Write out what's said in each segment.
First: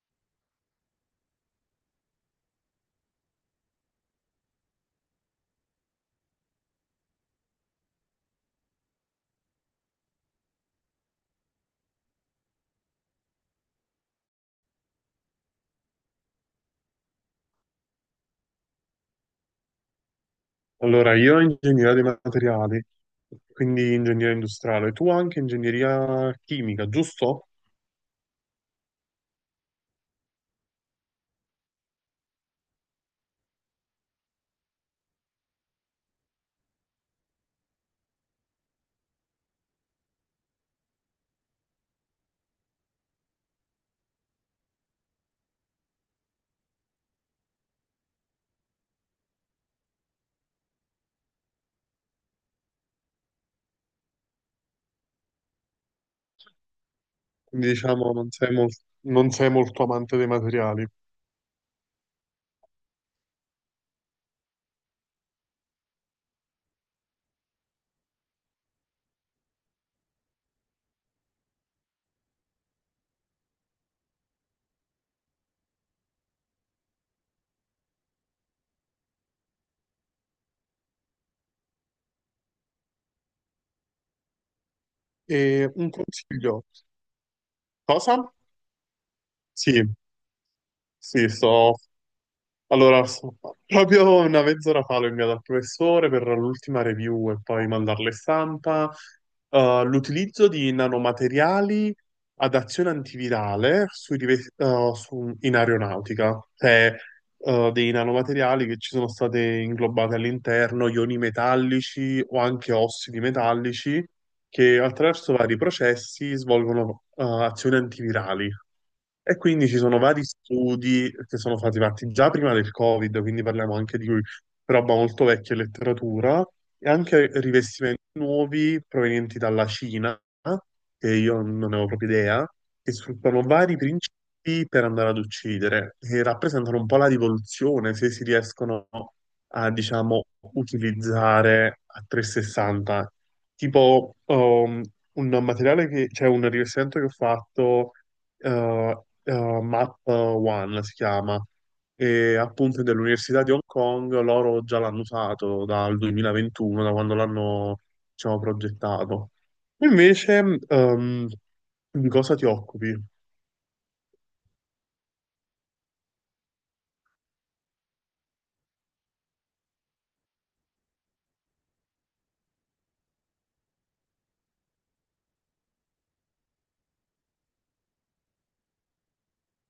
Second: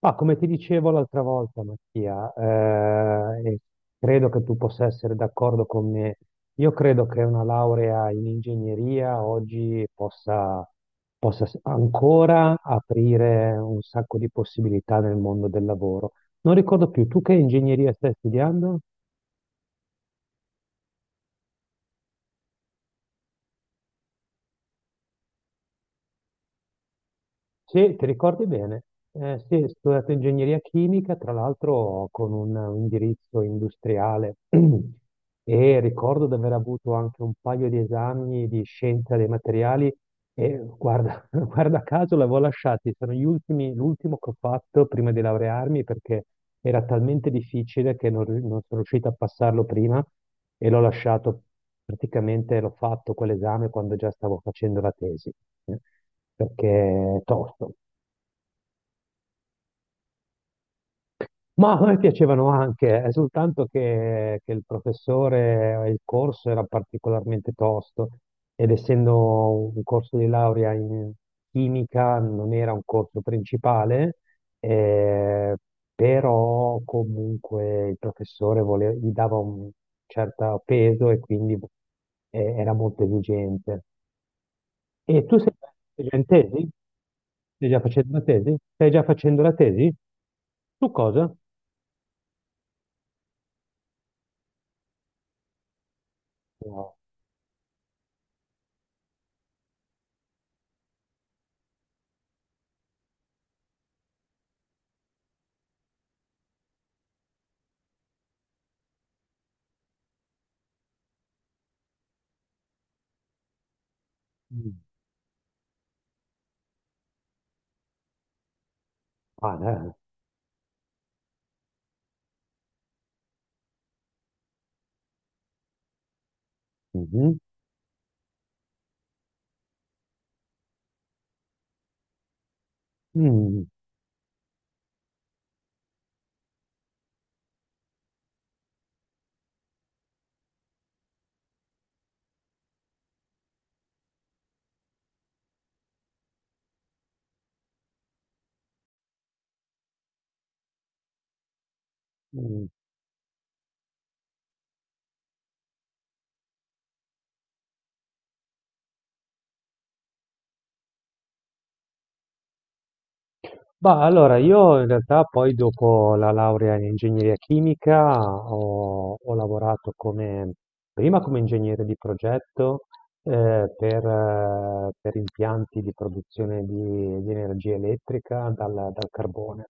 Ma come ti dicevo l'altra volta, Mattia, e credo che tu possa essere d'accordo con me. Io credo che una laurea in ingegneria oggi possa ancora aprire un sacco di possibilità nel mondo del lavoro. Non ricordo più, tu che ingegneria stai studiando? Allora, io ingegneria dei materiali, quindi ingegneria industriale, tu anche ingegneria chimica, giusto? Sì, ti ricordi bene? Sì, ho studiato ingegneria chimica, tra l'altro con un indirizzo industriale e ricordo di aver avuto anche un paio di esami di scienza dei materiali e guarda, Guarda caso l'avevo lasciati, sono gli ultimi, l'ultimo che ho fatto prima di laurearmi perché era talmente difficile che non sono riuscito a passarlo prima e l'ho lasciato, praticamente l'ho fatto quell'esame quando già stavo facendo la tesi, eh, perché è Quindi tosto. diciamo non sei, non sei molto amante dei materiali. Ma a me piacevano anche, è soltanto che il professore, il corso era particolarmente tosto ed essendo un corso di laurea in chimica non era un corso principale, eh, però comunque il professore gli dava un certo peso e quindi era molto esigente. E tu sei E un sei già in consiglio, tesi? Stai già facendo la cosa? tesi? Stai già facendo la Sì, tesi? Su sì, cosa? sto Allora, so- Proprio una mezz'ora fa l'ho inviato al professore per l'ultima No. review e poi mandarle stampa. L'utilizzo di nanomateriali ad azione antivirale in aeronautica, cioè dei nanomateriali che ci sono state inglobati all'interno, ioni metallici o anche ossidi metallici, Mm. che attraverso vari processi svolgono azioni antivirali. E Ah, quindi ci dai. sono vari studi che sono stati fatti già prima del Covid, quindi parliamo anche di roba molto vecchia e letteratura, e anche Mhm. rivestimenti nuovi provenienti dalla Cina, che io non ne avevo proprio idea, che sfruttano Mm. vari principi per andare ad uccidere, che rappresentano un po' la rivoluzione se si riescono a, diciamo, utilizzare a 360. Tipo, un materiale che, cioè un rivestimento che ho fatto Map One si chiama, e Mm. appunto è dell'Università di Hong Kong, loro già l'hanno usato dal 2021, da quando l'hanno, diciamo, progettato. Invece, di cosa ti occupi? Bah, allora, io in realtà poi dopo la laurea in ingegneria chimica ho lavorato come, prima come ingegnere di progetto per impianti di produzione di energia elettrica dal carbone.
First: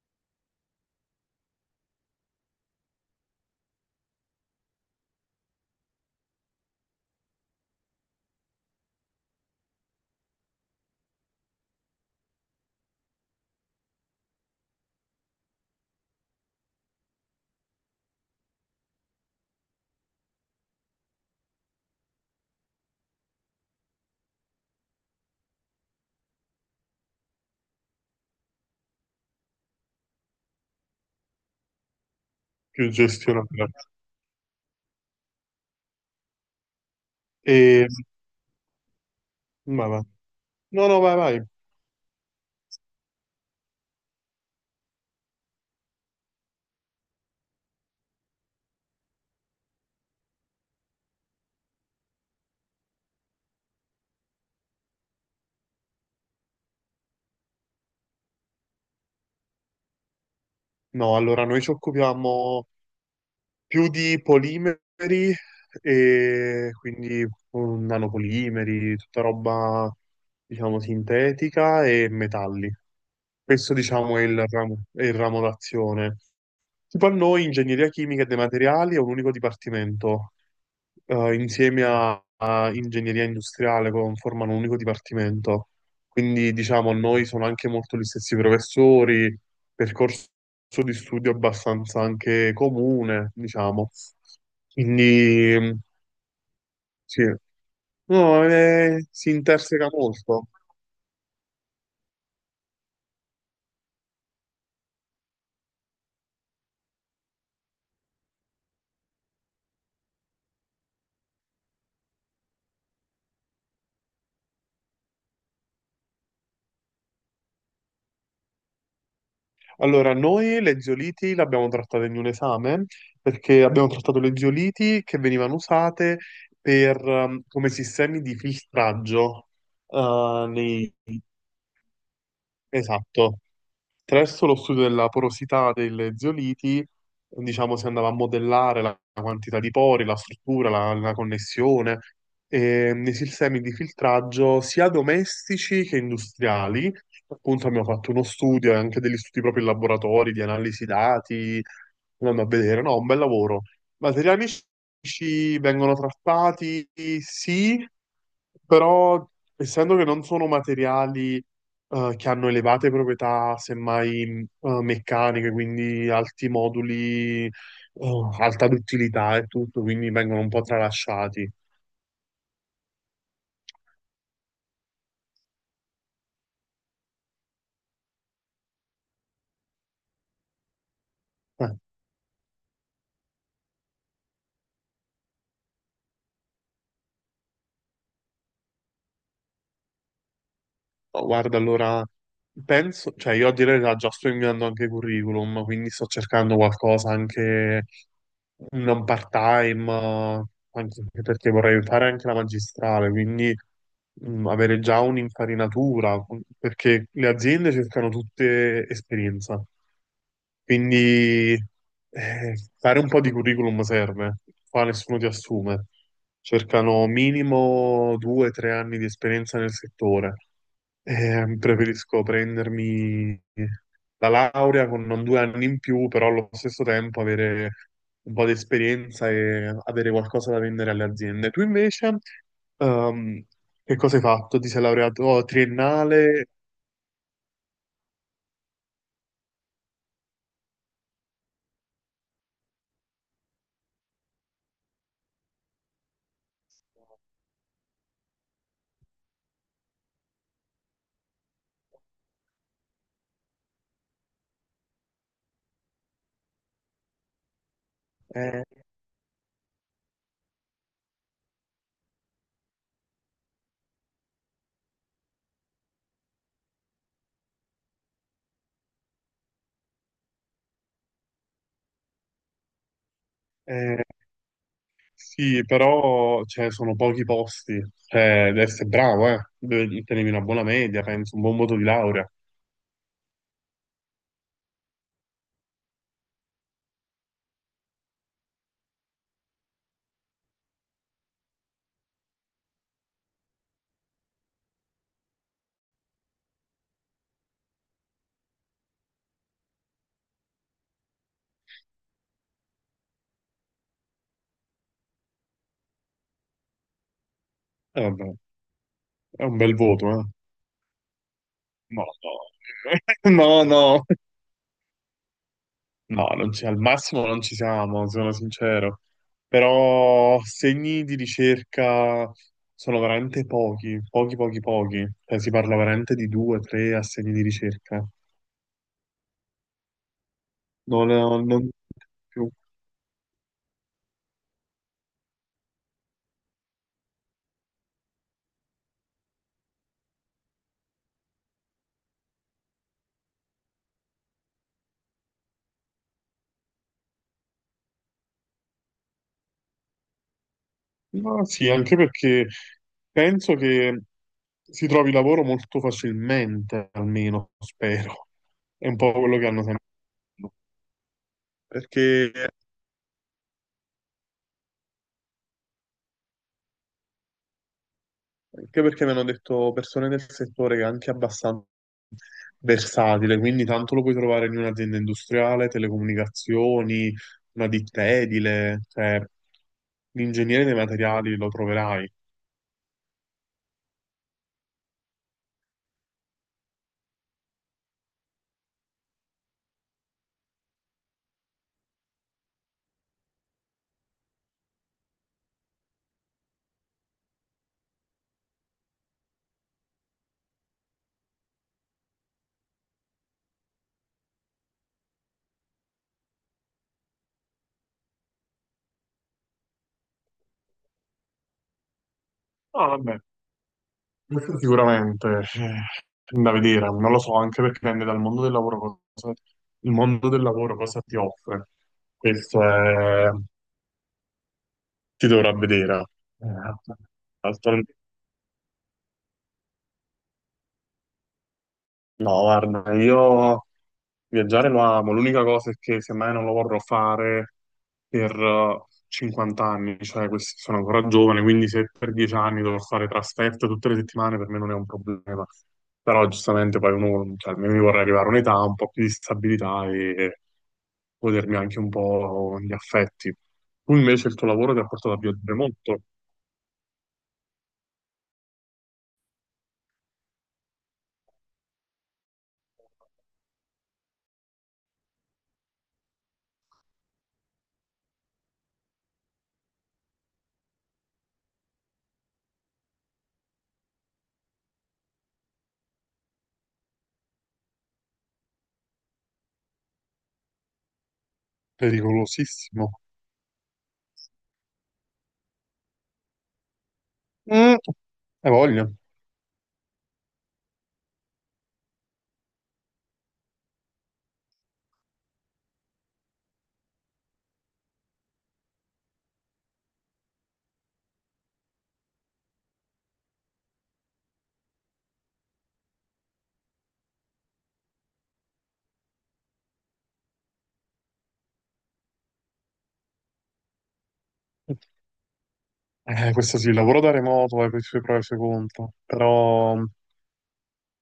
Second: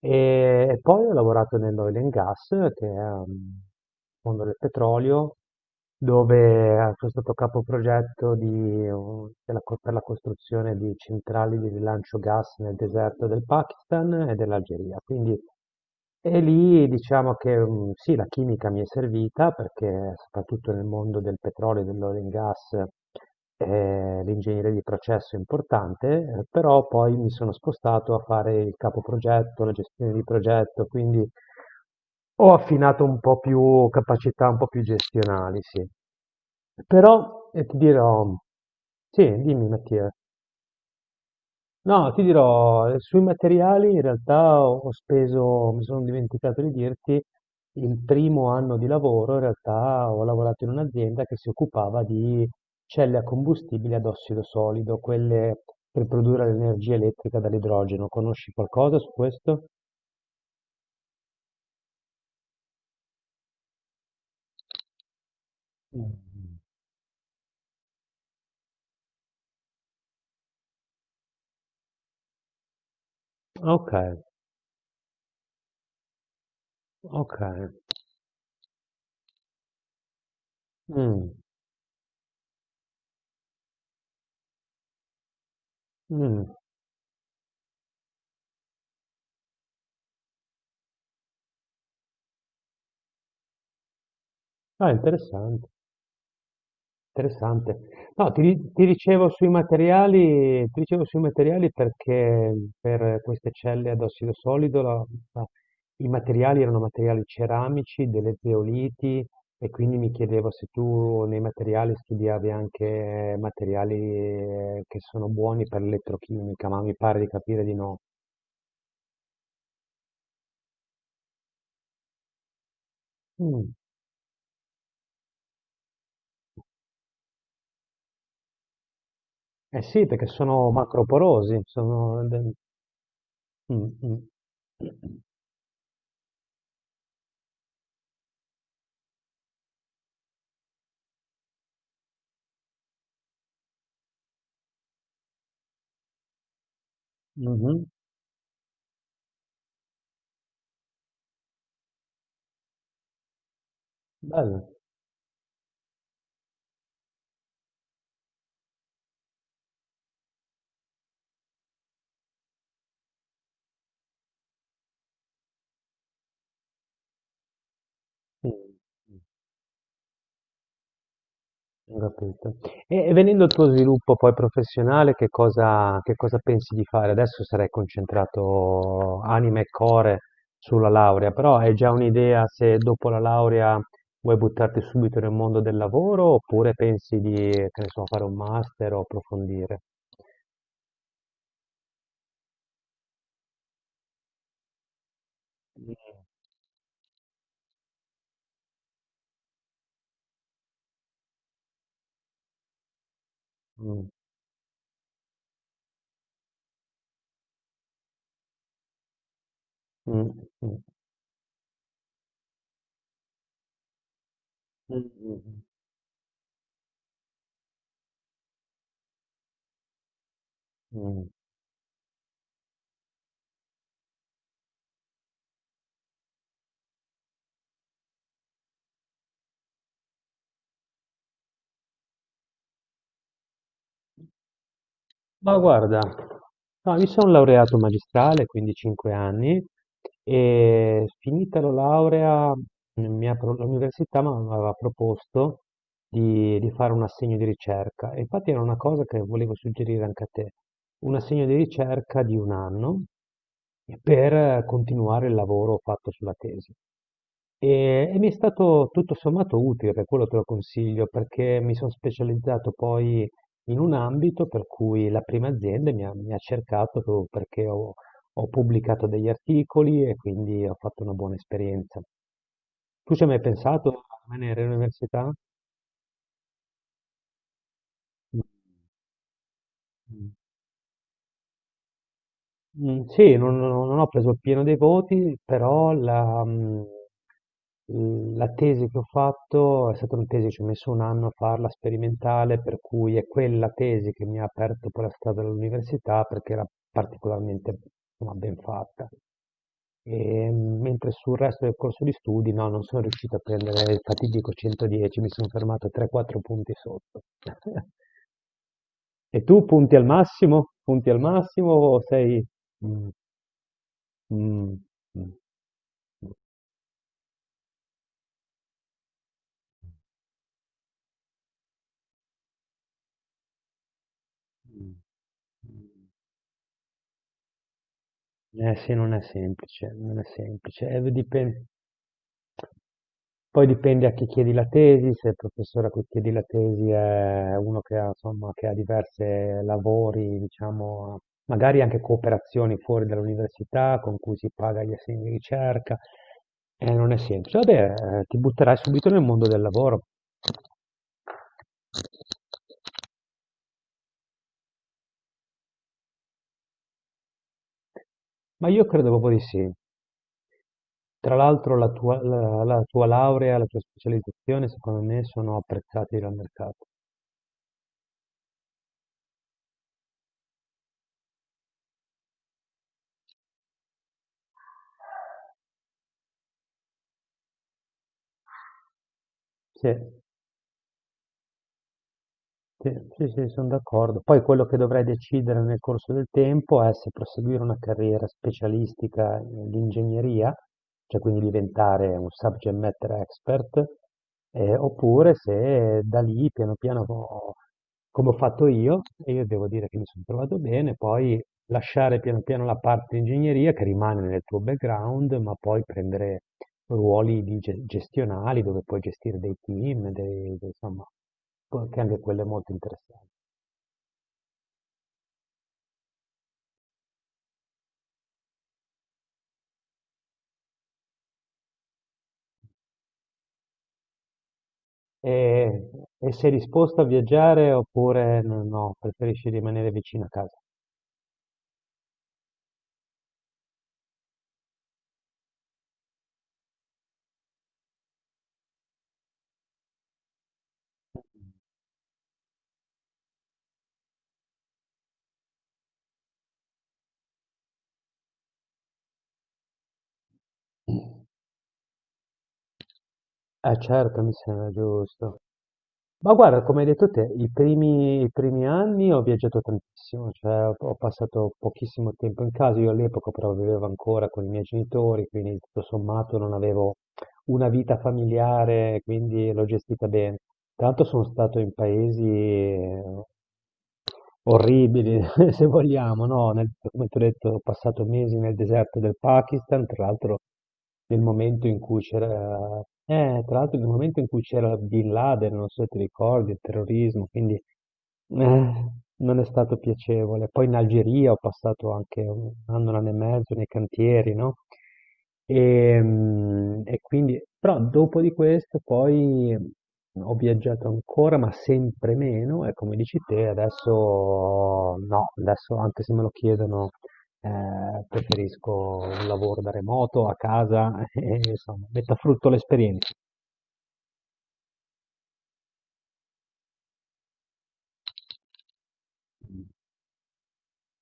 E poi ho lavorato nell'oil and gas, che è il mondo del petrolio, dove sono stato capoprogetto di, un- della co- per la costruzione di centrali di rilancio gas nel deserto del Pakistan e dell'Algeria. Quindi, e lì diciamo che sì, la chimica mi è servita perché soprattutto nel mondo del petrolio e dell'oil and gas l'ingegneria di processo è importante, però poi mi sono spostato a fare il capoprogetto, la gestione di progetto, quindi ho Più affinato un po' gestionale. più capacità un po' più gestionali, sì. Però ti E, dirò, sì, dimmi ma va. Mattia. No, no, vai, vai. No, ti dirò, sui materiali in realtà ho speso, mi sono dimenticato di dirti, il primo anno di lavoro in realtà ho lavorato in un'azienda che si occupava di celle a combustibile ad ossido solido, quelle per produrre l'energia elettrica dall'idrogeno. Conosci qualcosa su questo? No, allora noi ci occupiamo. Più di polimeri Mm. e quindi nanopolimeri, tutta roba, diciamo, sintetica e metalli. Questo, Ok, diciamo, è il ramo d'azione. Tipo a ok. noi, ingegneria chimica e dei materiali è un unico dipartimento Mm. Insieme a, a ingegneria formano un unico dipartimento. Mh. Quindi diciamo, a noi sono anche molto gli stessi professori, percorso di studio abbastanza anche comune, diciamo. Ah, Quindi interessante, sì, interessante. No, ti no, di ti dicevo si sui interseca molto. materiali ti dicevo sui materiali perché per queste celle ad ossido solido la la i materiali erano materiali ceramici, delle zeoliti e quindi mi chiedevo se tu nei materiali studiavi anche materiali, che sono buoni per l'elettrochimica, ma mi pare di capire di no. Allora, noi le zeoliti le abbiamo trattate in un esame perché Mh. abbiamo trattato le zeoliti che venivano usate per, come sistemi di filtraggio Eh sì, perché eh, sono nei, macroporosi, sono del esatto, mh, mh. attraverso lo studio della porosità delle zeoliti, diciamo, si andava a modellare la quantità di pori, la struttura, la, la connessione, e nei sistemi di filtraggio sia domestici che industriali. Appunto Mh-mh, abbiamo fatto uno studio e anche degli studi proprio in laboratori di analisi dati, andando a vedere, no, un bel lavoro. Materiali bello. scientifici vengono trattati, sì, però essendo che non sono materiali che hanno elevate proprietà, semmai, meccaniche, quindi alti moduli, Mh, alta duttilità e tutto, quindi vengono un po' tralasciati. ho capito. E venendo al tuo sviluppo poi professionale, che cosa pensi di fare? Adesso sarai concentrato anima e core sulla laurea, però hai Eh, già un'idea se dopo la laurea vuoi buttarti subito nel mondo del lavoro, oppure pensi di, che ne so, fare un master o approfondire? oh, guarda, allora penso, cioè io a dire la verità già sto inviando anche curriculum, quindi Mh, sto cercando qualcosa anche non part-time, anche perché vorrei fare anche la magistrale, quindi mh, avere già un'infarinatura, perché le aziende cercano tutte esperienza. mh, mh, Quindi fare un po' di curriculum serve, qua nessuno ti mh, assume. Cercano minimo due o tre anni di esperienza nel settore. mh, mh. Preferisco prendermi la laurea con non due anni in più, però allo stesso tempo avere un po' di esperienza e avere qualcosa da vendere alle aziende. Tu invece, ehm, che cosa hai fatto? Ti sei laureato oh, Ma guarda, triennale? no, mi sono laureato in magistrale, quindi 5 anni, e finita la laurea l'università mi aveva proposto di fare un assegno di ricerca. E infatti era una cosa che volevo suggerire anche a te, un assegno di ricerca di un anno per continuare il lavoro fatto sulla tesi. E mi è Eh, stato tutto sommato utile, per quello te lo consiglio, perché mi sono specializzato poi in un ambito per cui la prima azienda mi ha cercato proprio perché ho pubblicato degli articoli e quindi ho fatto una buona esperienza. Tu ci hai mai pensato eh, a rimanere all'università? Sì, però cioè, sono pochi posti. Cioè, devi essere bravo, eh. Devi tenermi una buona media, penso, un buon voto di laurea. Mm, sì, non ho preso il pieno dei voti, però la tesi che ho fatto è stata una tesi, ci ho messo un anno a farla sperimentale, per cui è quella tesi che mi ha aperto poi la strada all'università perché era particolarmente insomma, ben fatta. E, mentre sul resto del corso di studi, no, non sono riuscito a prendere il fatidico 110, mi sono fermato a 3-4 punti sotto. Vabbè, E è un tu bel punti al voto, eh. massimo? Punti al massimo o No, no. sei. Mm, No, no. mh, mh. No, Mh. non c'è- al massimo non ci siamo, sono sincero. Però segni di ricerca sono veramente pochi, pochi, pochi, Mh. pochi. Cioè, si parla Mh. veramente di due, tre assegni di ricerca. Eh sì, non è semplice, non è semplice. Non, V dipen non più. Poi dipende a chi chiedi la tesi, se il professore a cui chiedi la tesi è uno che ha insomma, che ha diverse lavori, diciamo, magari anche cooperazioni fuori dall'università con cui si paga gli assegni di ricerca. Non è semplice. Vabbè, ti butterai subito nel mondo del lavoro. Ma sì, anche perché penso che si trovi lavoro molto facilmente, almeno spero. Ma io È un credo po' proprio quello di che hanno sì. sempre detto. Tra l'altro la tua, Perché, la- la tua laurea, la tua specializzazione, secondo me, sono apprezzati dal mercato. anche perché mi hanno detto persone del settore che è anche abbastanza versatile, quindi tanto lo puoi trovare in un'azienda industriale, telecomunicazioni, una ditta edile, cioè Sì, l'ingegnere dei materiali lo troverai. sì, sì, sì, sono d'accordo. Poi quello che dovrai decidere nel corso del tempo è se proseguire una carriera specialistica di ingegneria, cioè quindi diventare un subject matter expert, oppure se da lì piano piano, come ho fatto io, e io devo dire che mi sono trovato bene, poi lasciare piano piano la parte di ingegneria che rimane nel tuo background, ma poi prendere ruoli di gestionali dove puoi gestire dei team, insomma, che anche quello è molto Ah, vabbè, interessante. questo sicuramente eh, da vedere, non lo so, anche perché dipende dal mondo del cosa, lavoro cosa ti offre. Questo è, ti dovrà E, vedere. e Eh, sei disposto a viaggiare altro- oppure no, no, preferisci rimanere vicino a casa? no, guarda, io viaggiare lo amo, l'unica cosa è che semmai non lo vorrò fare per 50 anni, cioè questi sono ancora giovane, quindi se per 10 anni dovrò fare trasferte tutte le settimane per me non è un problema. Però giustamente poi uno, cioè, almeno io vorrei arrivare a un'età, un po' più di stabilità e godermi anche un po' gli affetti. Eh Tu certo, invece mi il tuo sembra lavoro ti ha portato a giusto. viaggiare molto, Ma guarda, come hai detto te, i primi anni ho viaggiato tantissimo, cioè ho passato pochissimo tempo in casa, io all'epoca però vivevo ancora con i miei genitori, quindi tutto sommato non avevo una vita familiare, quindi l'ho gestita bene. Tanto sono stato in paesi orribili, se vogliamo, no? Come ti ho detto, ho passato mesi nel deserto del Pakistan, nel momento in cui c'era, pericolosissimo. Tra l'altro nel momento in cui c'era Bin Laden, non so se ti ricordi, il terrorismo, quindi Mm, hai voglia. non è stato piacevole. Poi in Algeria ho passato anche un anno e mezzo nei cantieri, no? E quindi, però dopo di questo poi ho viaggiato ancora, ma sempre meno, e come dici te, adesso no, adesso anche se me lo chiedono, preferisco un lavoro da remoto, a casa, e, insomma, metta a frutto l'esperienza. Questo sì, il lavoro da remoto ha i suoi pro e i suoi contro, però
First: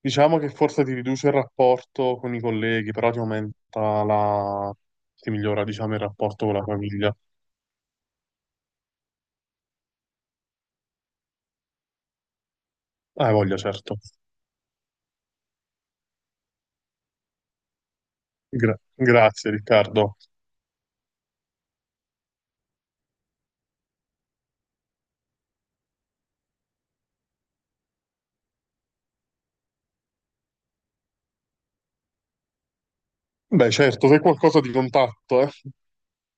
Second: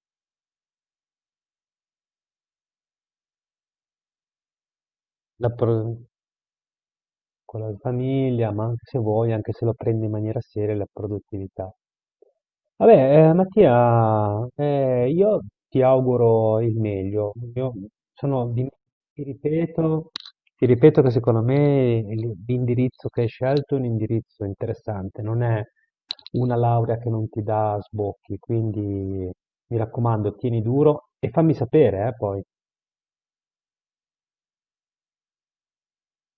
diciamo che forse ti riduce il rapporto con i colleghi, però ti aumenta la... ti migliora, diciamo, il rapporto con la famiglia. Con la famiglia, ma anche se vuoi, anche se lo prendi in maniera seria, la produttività. Vabbè, Ah, voglia, certo. Mattia, io ti auguro il meglio. Io sono di- ti Grazie, ripeto, Riccardo. ti ripeto che secondo me l'indirizzo che hai scelto è un indirizzo interessante, non è una laurea che non ti dà sbocchi, quindi mi raccomando, tieni duro e fammi sapere, poi. Beh, certo, se è qualcosa di contatto, eh.